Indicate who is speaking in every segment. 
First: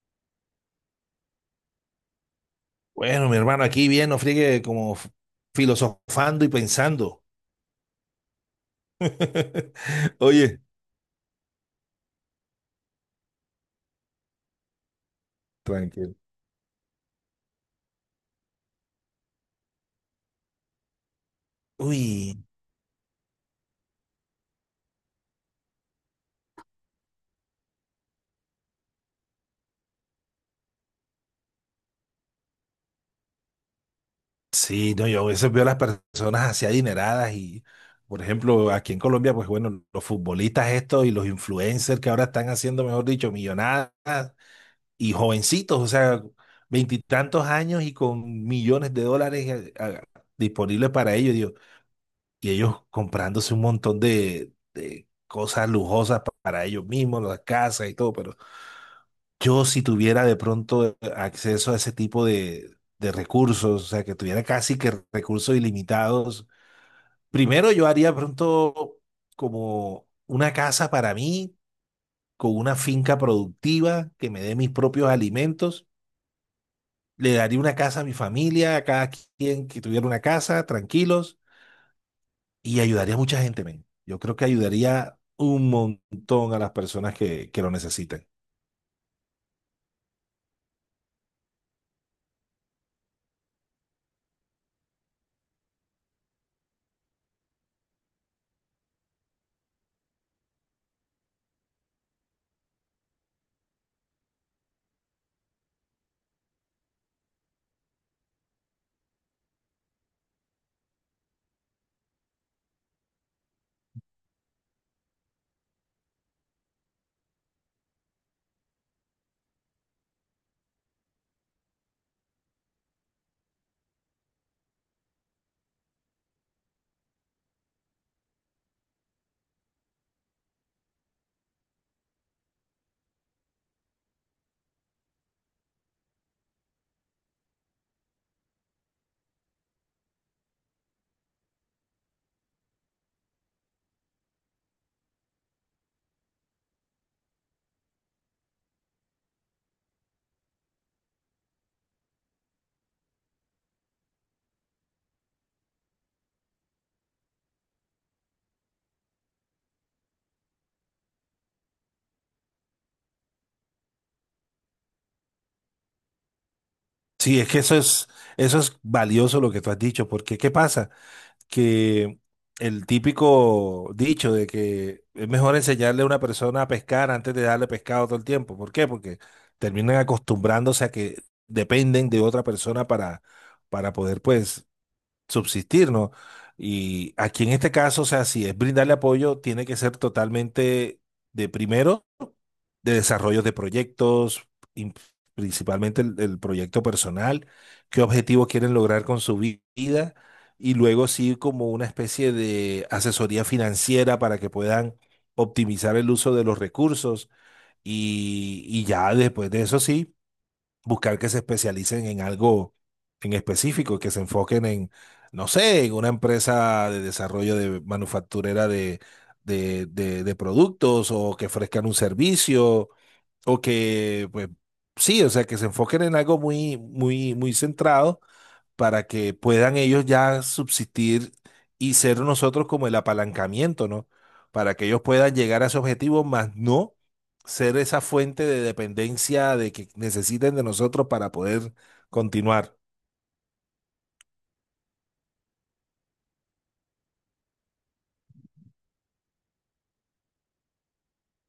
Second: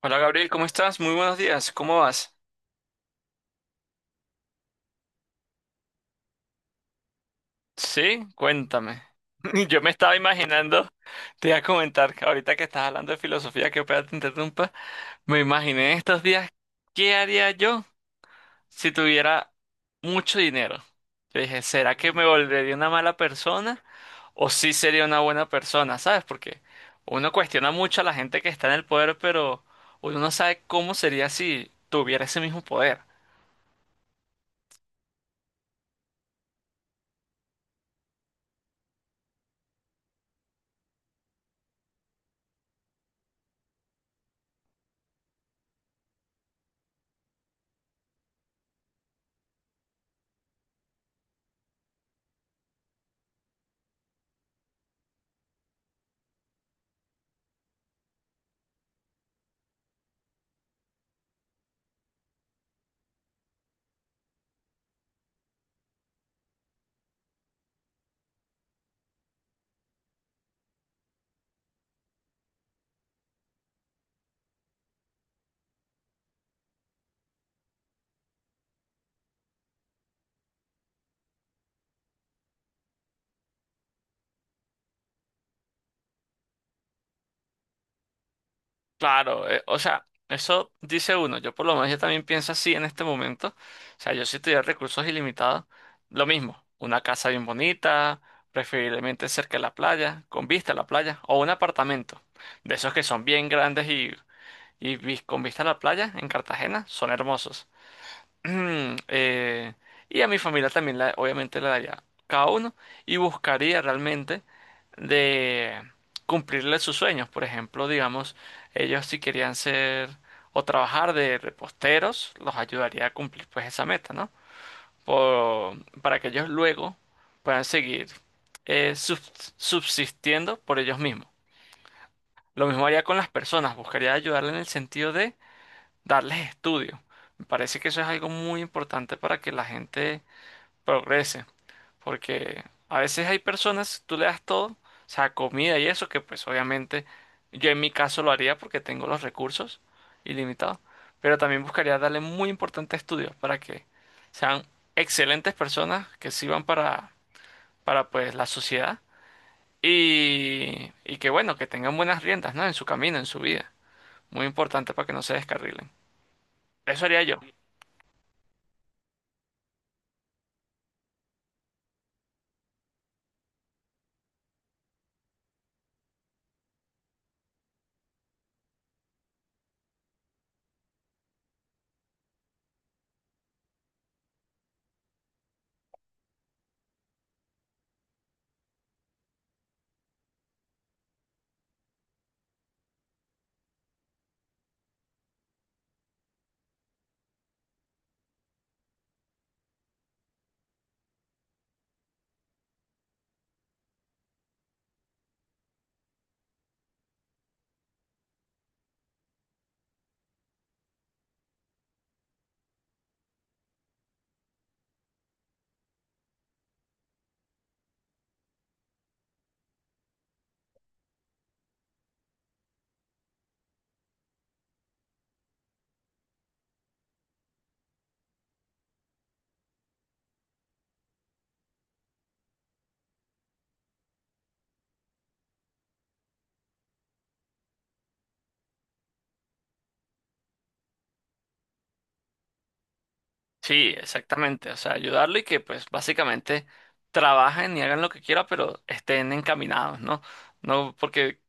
Speaker 1: Hola Gabriel, ¿cómo estás? Muy buenos días, ¿cómo vas?
Speaker 2: Bueno, mi hermano, aquí bien, no friegue como filosofando y pensando.
Speaker 1: Sí, cuéntame. Yo me estaba
Speaker 2: Oye,
Speaker 1: imaginando, te iba a comentar que ahorita que estás hablando de filosofía, que ojalá te interrumpa, me imaginé
Speaker 2: tranquilo.
Speaker 1: estos días, ¿qué haría yo si tuviera mucho dinero? Yo dije, ¿será que me
Speaker 2: Uy,
Speaker 1: volvería una mala persona o sí sería una buena persona? ¿Sabes? Porque uno cuestiona mucho a la gente que está en el poder, pero uno no sabe cómo sería si tuviera ese mismo poder.
Speaker 2: sí, no, yo a veces veo a las personas así adineradas y, por ejemplo, aquí en Colombia, pues bueno, los futbolistas estos y los influencers que ahora están haciendo, mejor dicho, millonadas y jovencitos, o sea, veintitantos años y con millones de dólares disponibles para ellos. Y ellos comprándose un montón de cosas lujosas para ellos mismos, las casas y todo, pero yo si tuviera de pronto acceso a ese tipo de recursos, o sea, que tuviera casi que recursos ilimitados, primero yo haría pronto como una casa para mí, con una finca productiva que me dé mis propios alimentos. Le daría una casa a mi familia, a cada quien que tuviera una casa, tranquilos, y ayudaría a mucha gente, men. Yo creo que ayudaría un montón a las personas que lo necesiten.
Speaker 1: Claro, o sea, eso dice uno. Yo por lo menos yo también pienso así en este momento. O sea, yo si tuviera recursos ilimitados, lo mismo, una casa bien bonita, preferiblemente cerca de la playa, con vista a la playa, o un apartamento. De esos que son bien grandes y con vista a la playa en Cartagena, son hermosos. Mm, y a mi familia también, obviamente, la daría cada uno y buscaría realmente de cumplirle sus sueños. Por ejemplo, digamos, ellos si querían ser o trabajar de reposteros, los ayudaría a cumplir pues esa meta, ¿no? Para que ellos luego puedan seguir subsistiendo por ellos mismos. Lo mismo haría con las personas, buscaría ayudarle en el sentido de darles estudio. Me parece que eso es algo muy importante para que la gente progrese, porque a veces hay personas, tú le das todo, o sea, comida y eso, que pues obviamente yo en mi caso lo haría porque tengo los recursos ilimitados, pero también buscaría darle muy importante estudio para que sean excelentes personas que sirvan para pues la sociedad y que bueno, que tengan buenas riendas, ¿no? En su camino, en su vida. Muy importante para que no se descarrilen. Eso haría yo.
Speaker 2: Sí, es que eso es valioso lo que tú has dicho, porque ¿qué pasa? Que el típico dicho de que es mejor enseñarle a una persona a pescar antes de darle pescado todo el tiempo. ¿Por qué? Porque terminan acostumbrándose a que dependen de otra persona para poder, pues, subsistir, ¿no? Y aquí en este caso, o sea, si es brindarle apoyo, tiene que ser totalmente de primero, de desarrollo de proyectos, in- principalmente el proyecto personal, qué objetivos quieren lograr con su vida, y luego sí como una especie de asesoría financiera para que puedan optimizar el uso de los recursos, y ya después de eso sí buscar que se especialicen en algo en específico, que se enfoquen en, no sé, en una empresa de desarrollo de manufacturera de productos o que ofrezcan un servicio o que, pues, sí, o sea, que se enfoquen en algo muy, muy, muy centrado para que puedan ellos ya subsistir y ser nosotros como el apalancamiento, ¿no? Para que ellos puedan llegar a su objetivo, más no ser esa fuente de dependencia de que necesiten de nosotros para poder continuar.
Speaker 1: Sí, exactamente. O sea, ayudarlo y que pues básicamente trabajen y hagan lo que quieran, pero estén encaminados, ¿no? No, porque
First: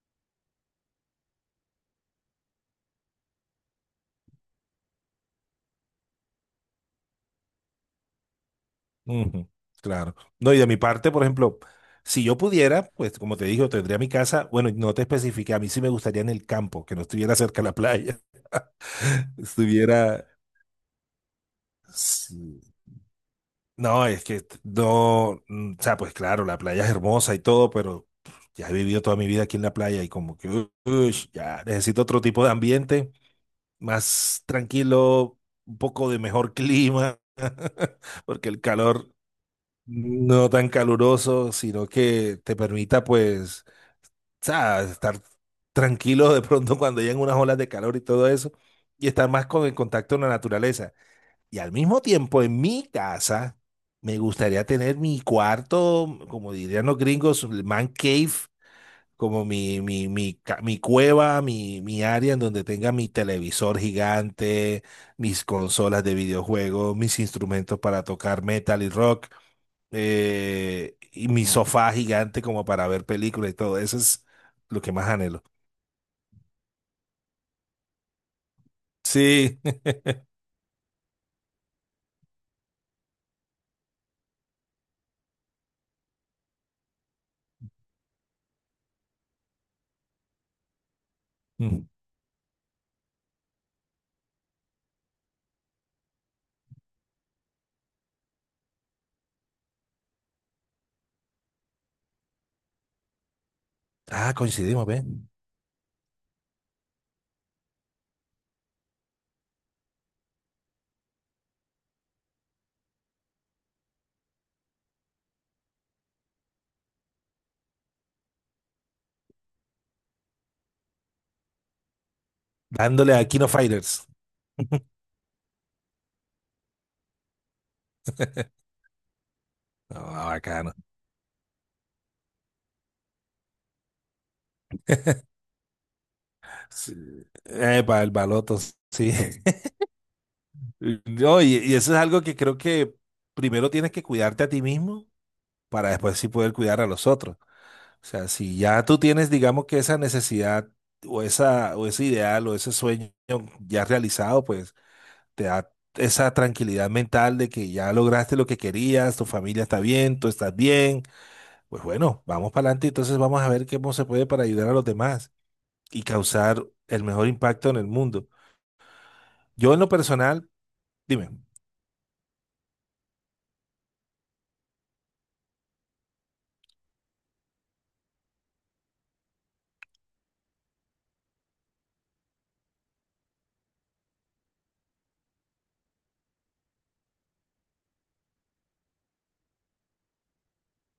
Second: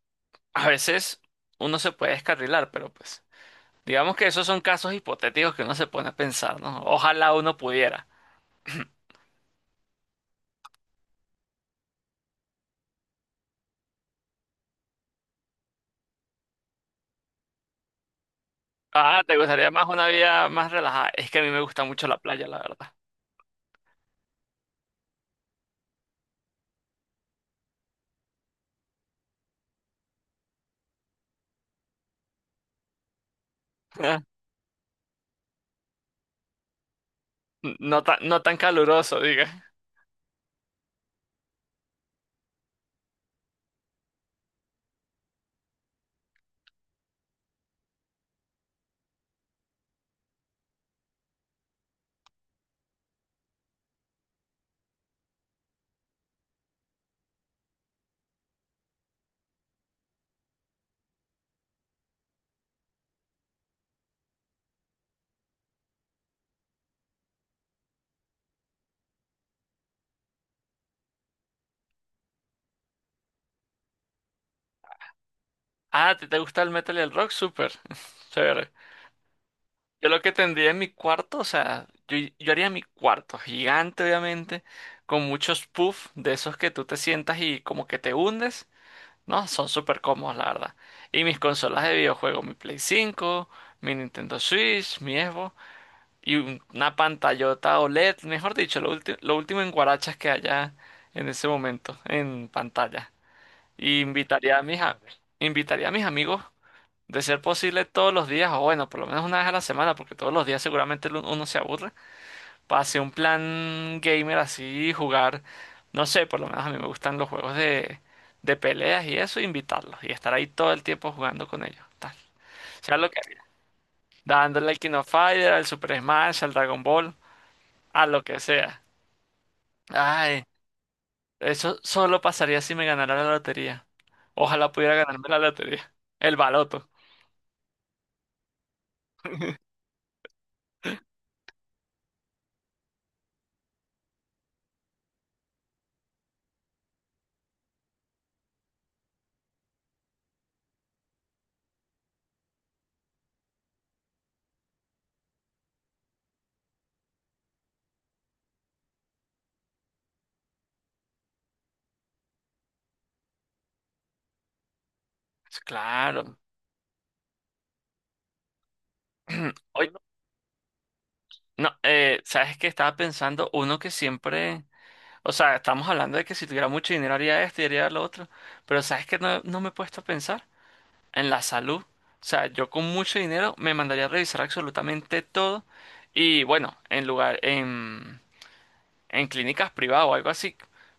Speaker 1: a veces uno se puede descarrilar, pero pues digamos que esos son casos hipotéticos que uno se pone a pensar, ¿no? Ojalá uno pudiera.
Speaker 2: Ujú, claro. No, y de mi parte, por ejemplo, si yo pudiera, pues como te digo, tendría mi casa, bueno, no te especifiqué, a mí sí me gustaría en el campo, que no estuviera cerca de la playa,
Speaker 1: Ah, ¿te gustaría más una
Speaker 2: estuviera,
Speaker 1: vida más relajada? Es que a mí me gusta mucho la playa, la
Speaker 2: sí.
Speaker 1: verdad.
Speaker 2: No, es que no, o sea, pues claro, la playa es hermosa y todo, pero ya he vivido toda mi vida aquí en la playa y como que, ush, ya necesito otro tipo de ambiente, más tranquilo, un poco de mejor clima,
Speaker 1: No tan, no
Speaker 2: porque
Speaker 1: tan
Speaker 2: el calor
Speaker 1: caluroso, diga.
Speaker 2: no tan caluroso, sino que te permita pues, o sea, estar tranquilo de pronto cuando llegan unas olas de calor y todo eso, y estar más con el contacto con la naturaleza. Y al mismo tiempo, en mi casa, me gustaría tener mi cuarto, como dirían los gringos, el man cave, como mi cueva, mi área en donde tenga mi televisor gigante, mis consolas de videojuegos, mis instrumentos para tocar metal y rock, y mi sofá gigante como para ver películas y todo. Eso es lo que más anhelo.
Speaker 1: Ah, ¿te, te gusta el metal y el rock? Súper. Chévere.
Speaker 2: Sí.
Speaker 1: Yo lo que tendría en mi cuarto, o sea, yo haría mi cuarto gigante, obviamente, con muchos puffs de esos que tú te sientas y como que te hundes, ¿no? Son súper cómodos, la verdad. Y mis consolas
Speaker 2: Mm.
Speaker 1: de videojuego, mi Play 5, mi Nintendo Switch, mi Xbox y una pantallota OLED, mejor dicho, lo último en guarachas que haya en ese momento en pantalla. Y
Speaker 2: Ah, coincidimos, ¿ven?
Speaker 1: invitaría a mis amigos de ser posible todos los días, o bueno, por lo menos una vez a la semana, porque todos los días seguramente uno se aburre, para hacer un plan gamer así, jugar, no sé, por lo menos a mí me gustan los juegos de peleas y eso, invitarlos y estar ahí todo el tiempo jugando con ellos, tal. Sea lo
Speaker 2: Dándole
Speaker 1: que
Speaker 2: a
Speaker 1: sea,
Speaker 2: Kino Fighters.
Speaker 1: dándole al King of Fighter, al Super Smash, al Dragon Ball, a lo que sea.
Speaker 2: Ah,
Speaker 1: Ay,
Speaker 2: bacano.
Speaker 1: eso solo pasaría si me ganara la lotería. Ojalá pudiera ganarme la lotería. El baloto.
Speaker 2: Sí. Epa, el baloto, sí. No, y eso es algo que creo que primero tienes que cuidarte a ti mismo para después sí poder cuidar a los otros. O sea, si ya tú tienes, digamos que esa necesidad o esa o ese ideal o ese sueño ya realizado, pues te da esa tranquilidad mental de que ya lograste lo que querías, tu familia está bien, tú estás bien. Pues bueno, vamos para adelante, entonces vamos a ver cómo se puede para ayudar a los demás y
Speaker 1: Claro.
Speaker 2: causar el mejor impacto en el mundo. Yo en
Speaker 1: Oye,
Speaker 2: lo personal. Dime.
Speaker 1: no, sabes que estaba pensando uno que siempre, o sea, estamos hablando de que si tuviera mucho dinero haría esto y haría lo otro, pero sabes que no, me he puesto a pensar en la salud. O sea, yo con mucho dinero me mandaría a revisar absolutamente todo y bueno, en clínicas privadas o algo así,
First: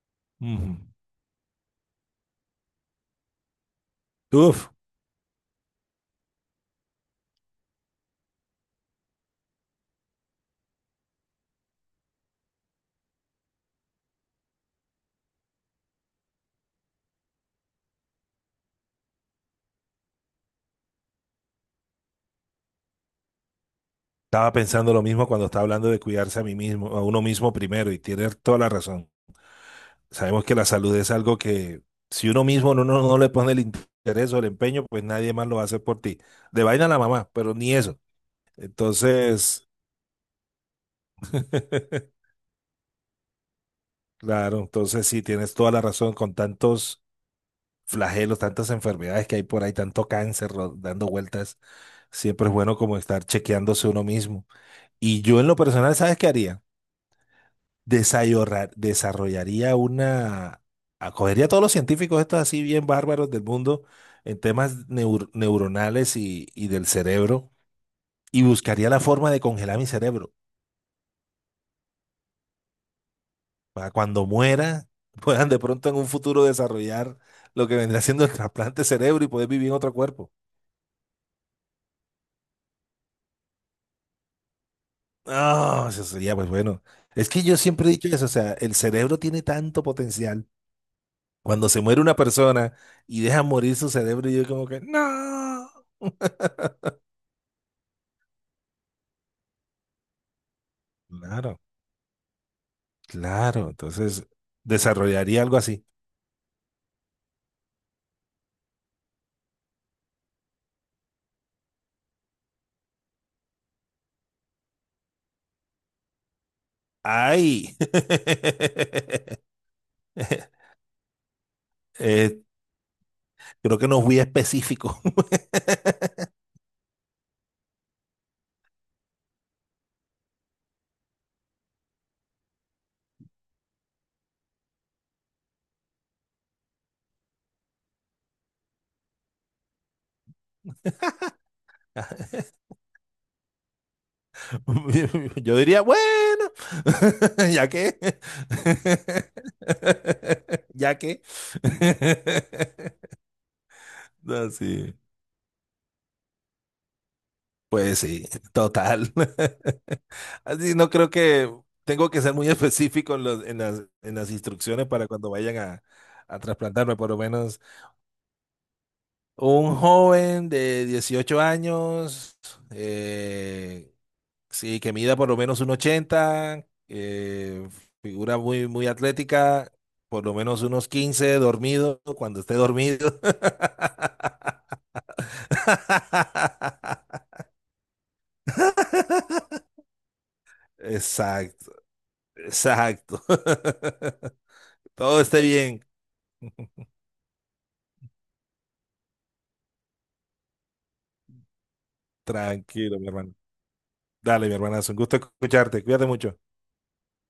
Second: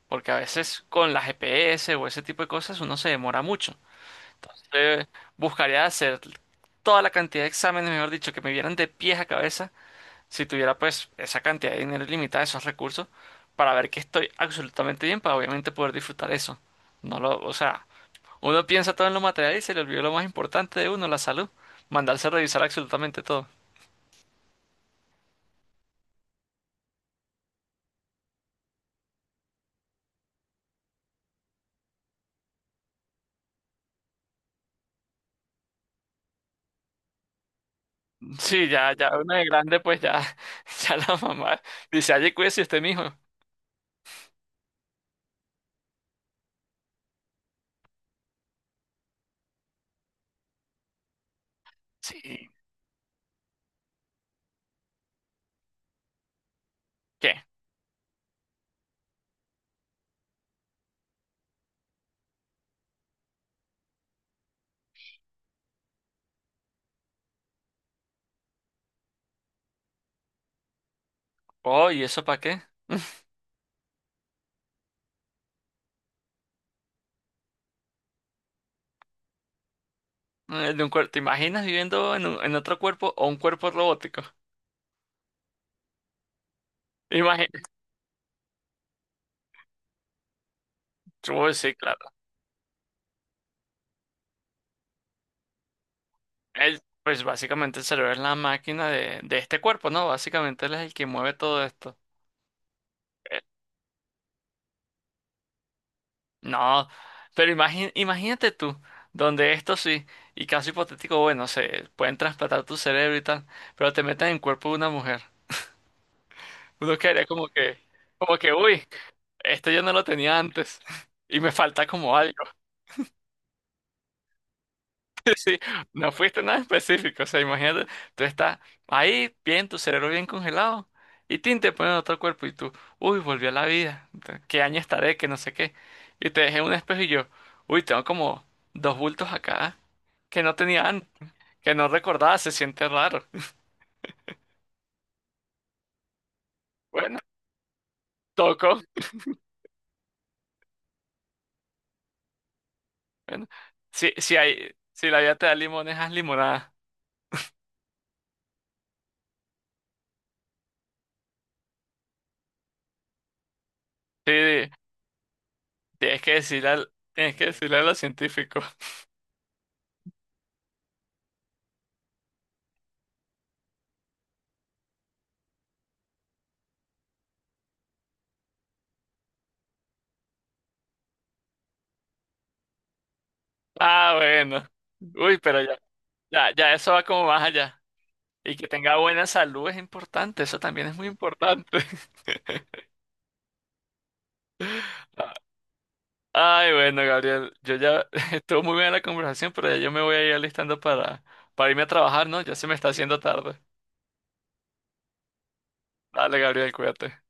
Speaker 1: porque a
Speaker 2: Ujú.
Speaker 1: veces con la GPS o ese tipo de cosas uno se demora mucho.
Speaker 2: Uf,
Speaker 1: Entonces, buscaría hacer toda la cantidad de exámenes, mejor dicho, que me vieran de pies a cabeza si tuviera pues esa cantidad de dinero ilimitada, esos recursos, para ver que estoy absolutamente bien, para obviamente poder disfrutar eso. No lo, o sea, uno piensa todo en lo material y se le olvidó lo más importante de uno, la salud. Mandarse a revisar absolutamente todo.
Speaker 2: estaba pensando lo mismo cuando estaba hablando de cuidarse a mí mismo, a uno mismo primero, y tiene toda la razón. Sabemos que la salud es algo que si uno mismo no le pone el interés o el empeño, pues nadie más lo va a hacer por ti. De vaina la mamá, pero ni eso.
Speaker 1: Sí, ya uno de
Speaker 2: Entonces,
Speaker 1: grande, pues ya, ya la mamá dice, ay cuídese usted mijo.
Speaker 2: claro, entonces sí, tienes toda la razón con tantos flagelos, tantas enfermedades que hay por ahí, tanto cáncer dando vueltas. Siempre
Speaker 1: Sí.
Speaker 2: es bueno como estar chequeándose uno mismo. Y yo en lo personal, ¿sabes qué haría?
Speaker 1: ¿Qué?
Speaker 2: desayorra- desarrollaría una, acogería a todos los científicos estos así bien bárbaros del mundo en temas neuronales y del cerebro y buscaría la forma de congelar mi cerebro
Speaker 1: Oh, ¿y eso para qué?
Speaker 2: para cuando muera puedan de pronto en un futuro desarrollar lo que vendrá siendo el trasplante de cerebro y poder vivir en otro cuerpo.
Speaker 1: De un cuerpo, ¿te imaginas viviendo en otro cuerpo o un cuerpo robótico?
Speaker 2: Ah, eso sería pues bueno. Es que yo
Speaker 1: Imagínate.
Speaker 2: siempre he dicho eso, o sea, el cerebro tiene tanto potencial. Cuando se muere una persona y deja morir su cerebro, yo como que, no.
Speaker 1: El pues básicamente el cerebro es la máquina de este cuerpo, ¿no? Básicamente él es el que mueve
Speaker 2: Claro.
Speaker 1: todo esto. Eh,
Speaker 2: Claro, entonces desarrollaría algo así.
Speaker 1: No, pero imagínate tú, donde esto sí, y caso hipotético, bueno, se pueden trasplantar tu cerebro y tal, pero te meten en el cuerpo de una mujer. Uno quedaría
Speaker 2: ¡Ay!
Speaker 1: como que, uy, esto yo no lo tenía antes y me falta como
Speaker 2: Eh,
Speaker 1: algo.
Speaker 2: creo que no fui específico.
Speaker 1: Sí, no fuiste nada específico, o sea, imagínate, tú estás ahí, bien, tu cerebro bien congelado, y tin, te ponen otro cuerpo, y tú, uy, volví a la vida, qué año estaré, que no sé qué, y te dejé en un espejo y yo, uy, tengo como dos bultos acá, que no tenía antes, que no recordaba, se siente raro.
Speaker 2: Yo diría, bueno,
Speaker 1: Bueno,
Speaker 2: ya que,
Speaker 1: toco,
Speaker 2: ya que.
Speaker 1: bueno, si
Speaker 2: No,
Speaker 1: hay,
Speaker 2: sí.
Speaker 1: si la vida te da limones, haz limonada,
Speaker 2: Pues sí, total. Así no creo que tengo que ser muy específico en en las
Speaker 1: sí,
Speaker 2: instrucciones para cuando vayan a, a trasplantarme, por lo
Speaker 1: tienes que
Speaker 2: menos.
Speaker 1: decirle a los científicos,
Speaker 2: Un joven de 18 años, eh, sí, que mida por lo menos un 80 figura muy, muy atlética, por lo menos unos 15 dormido, cuando esté dormido.
Speaker 1: ah, bueno, uy, pero ya, ya eso va como más allá. Y que tenga buena salud es importante, eso también es muy
Speaker 2: Exacto,
Speaker 1: importante.
Speaker 2: exacto. Todo esté bien.
Speaker 1: Ay, bueno, Gabriel, yo ya estuvo muy bien la conversación, pero ya yo me voy a ir alistando para irme a trabajar, ¿no? Ya se me está
Speaker 2: Tranquilo, mi
Speaker 1: haciendo
Speaker 2: hermano.
Speaker 1: tarde.
Speaker 2: Dale, mi hermanazo, un gusto escucharte. Cuídate mucho.
Speaker 1: Dale, Gabriel, cuídate.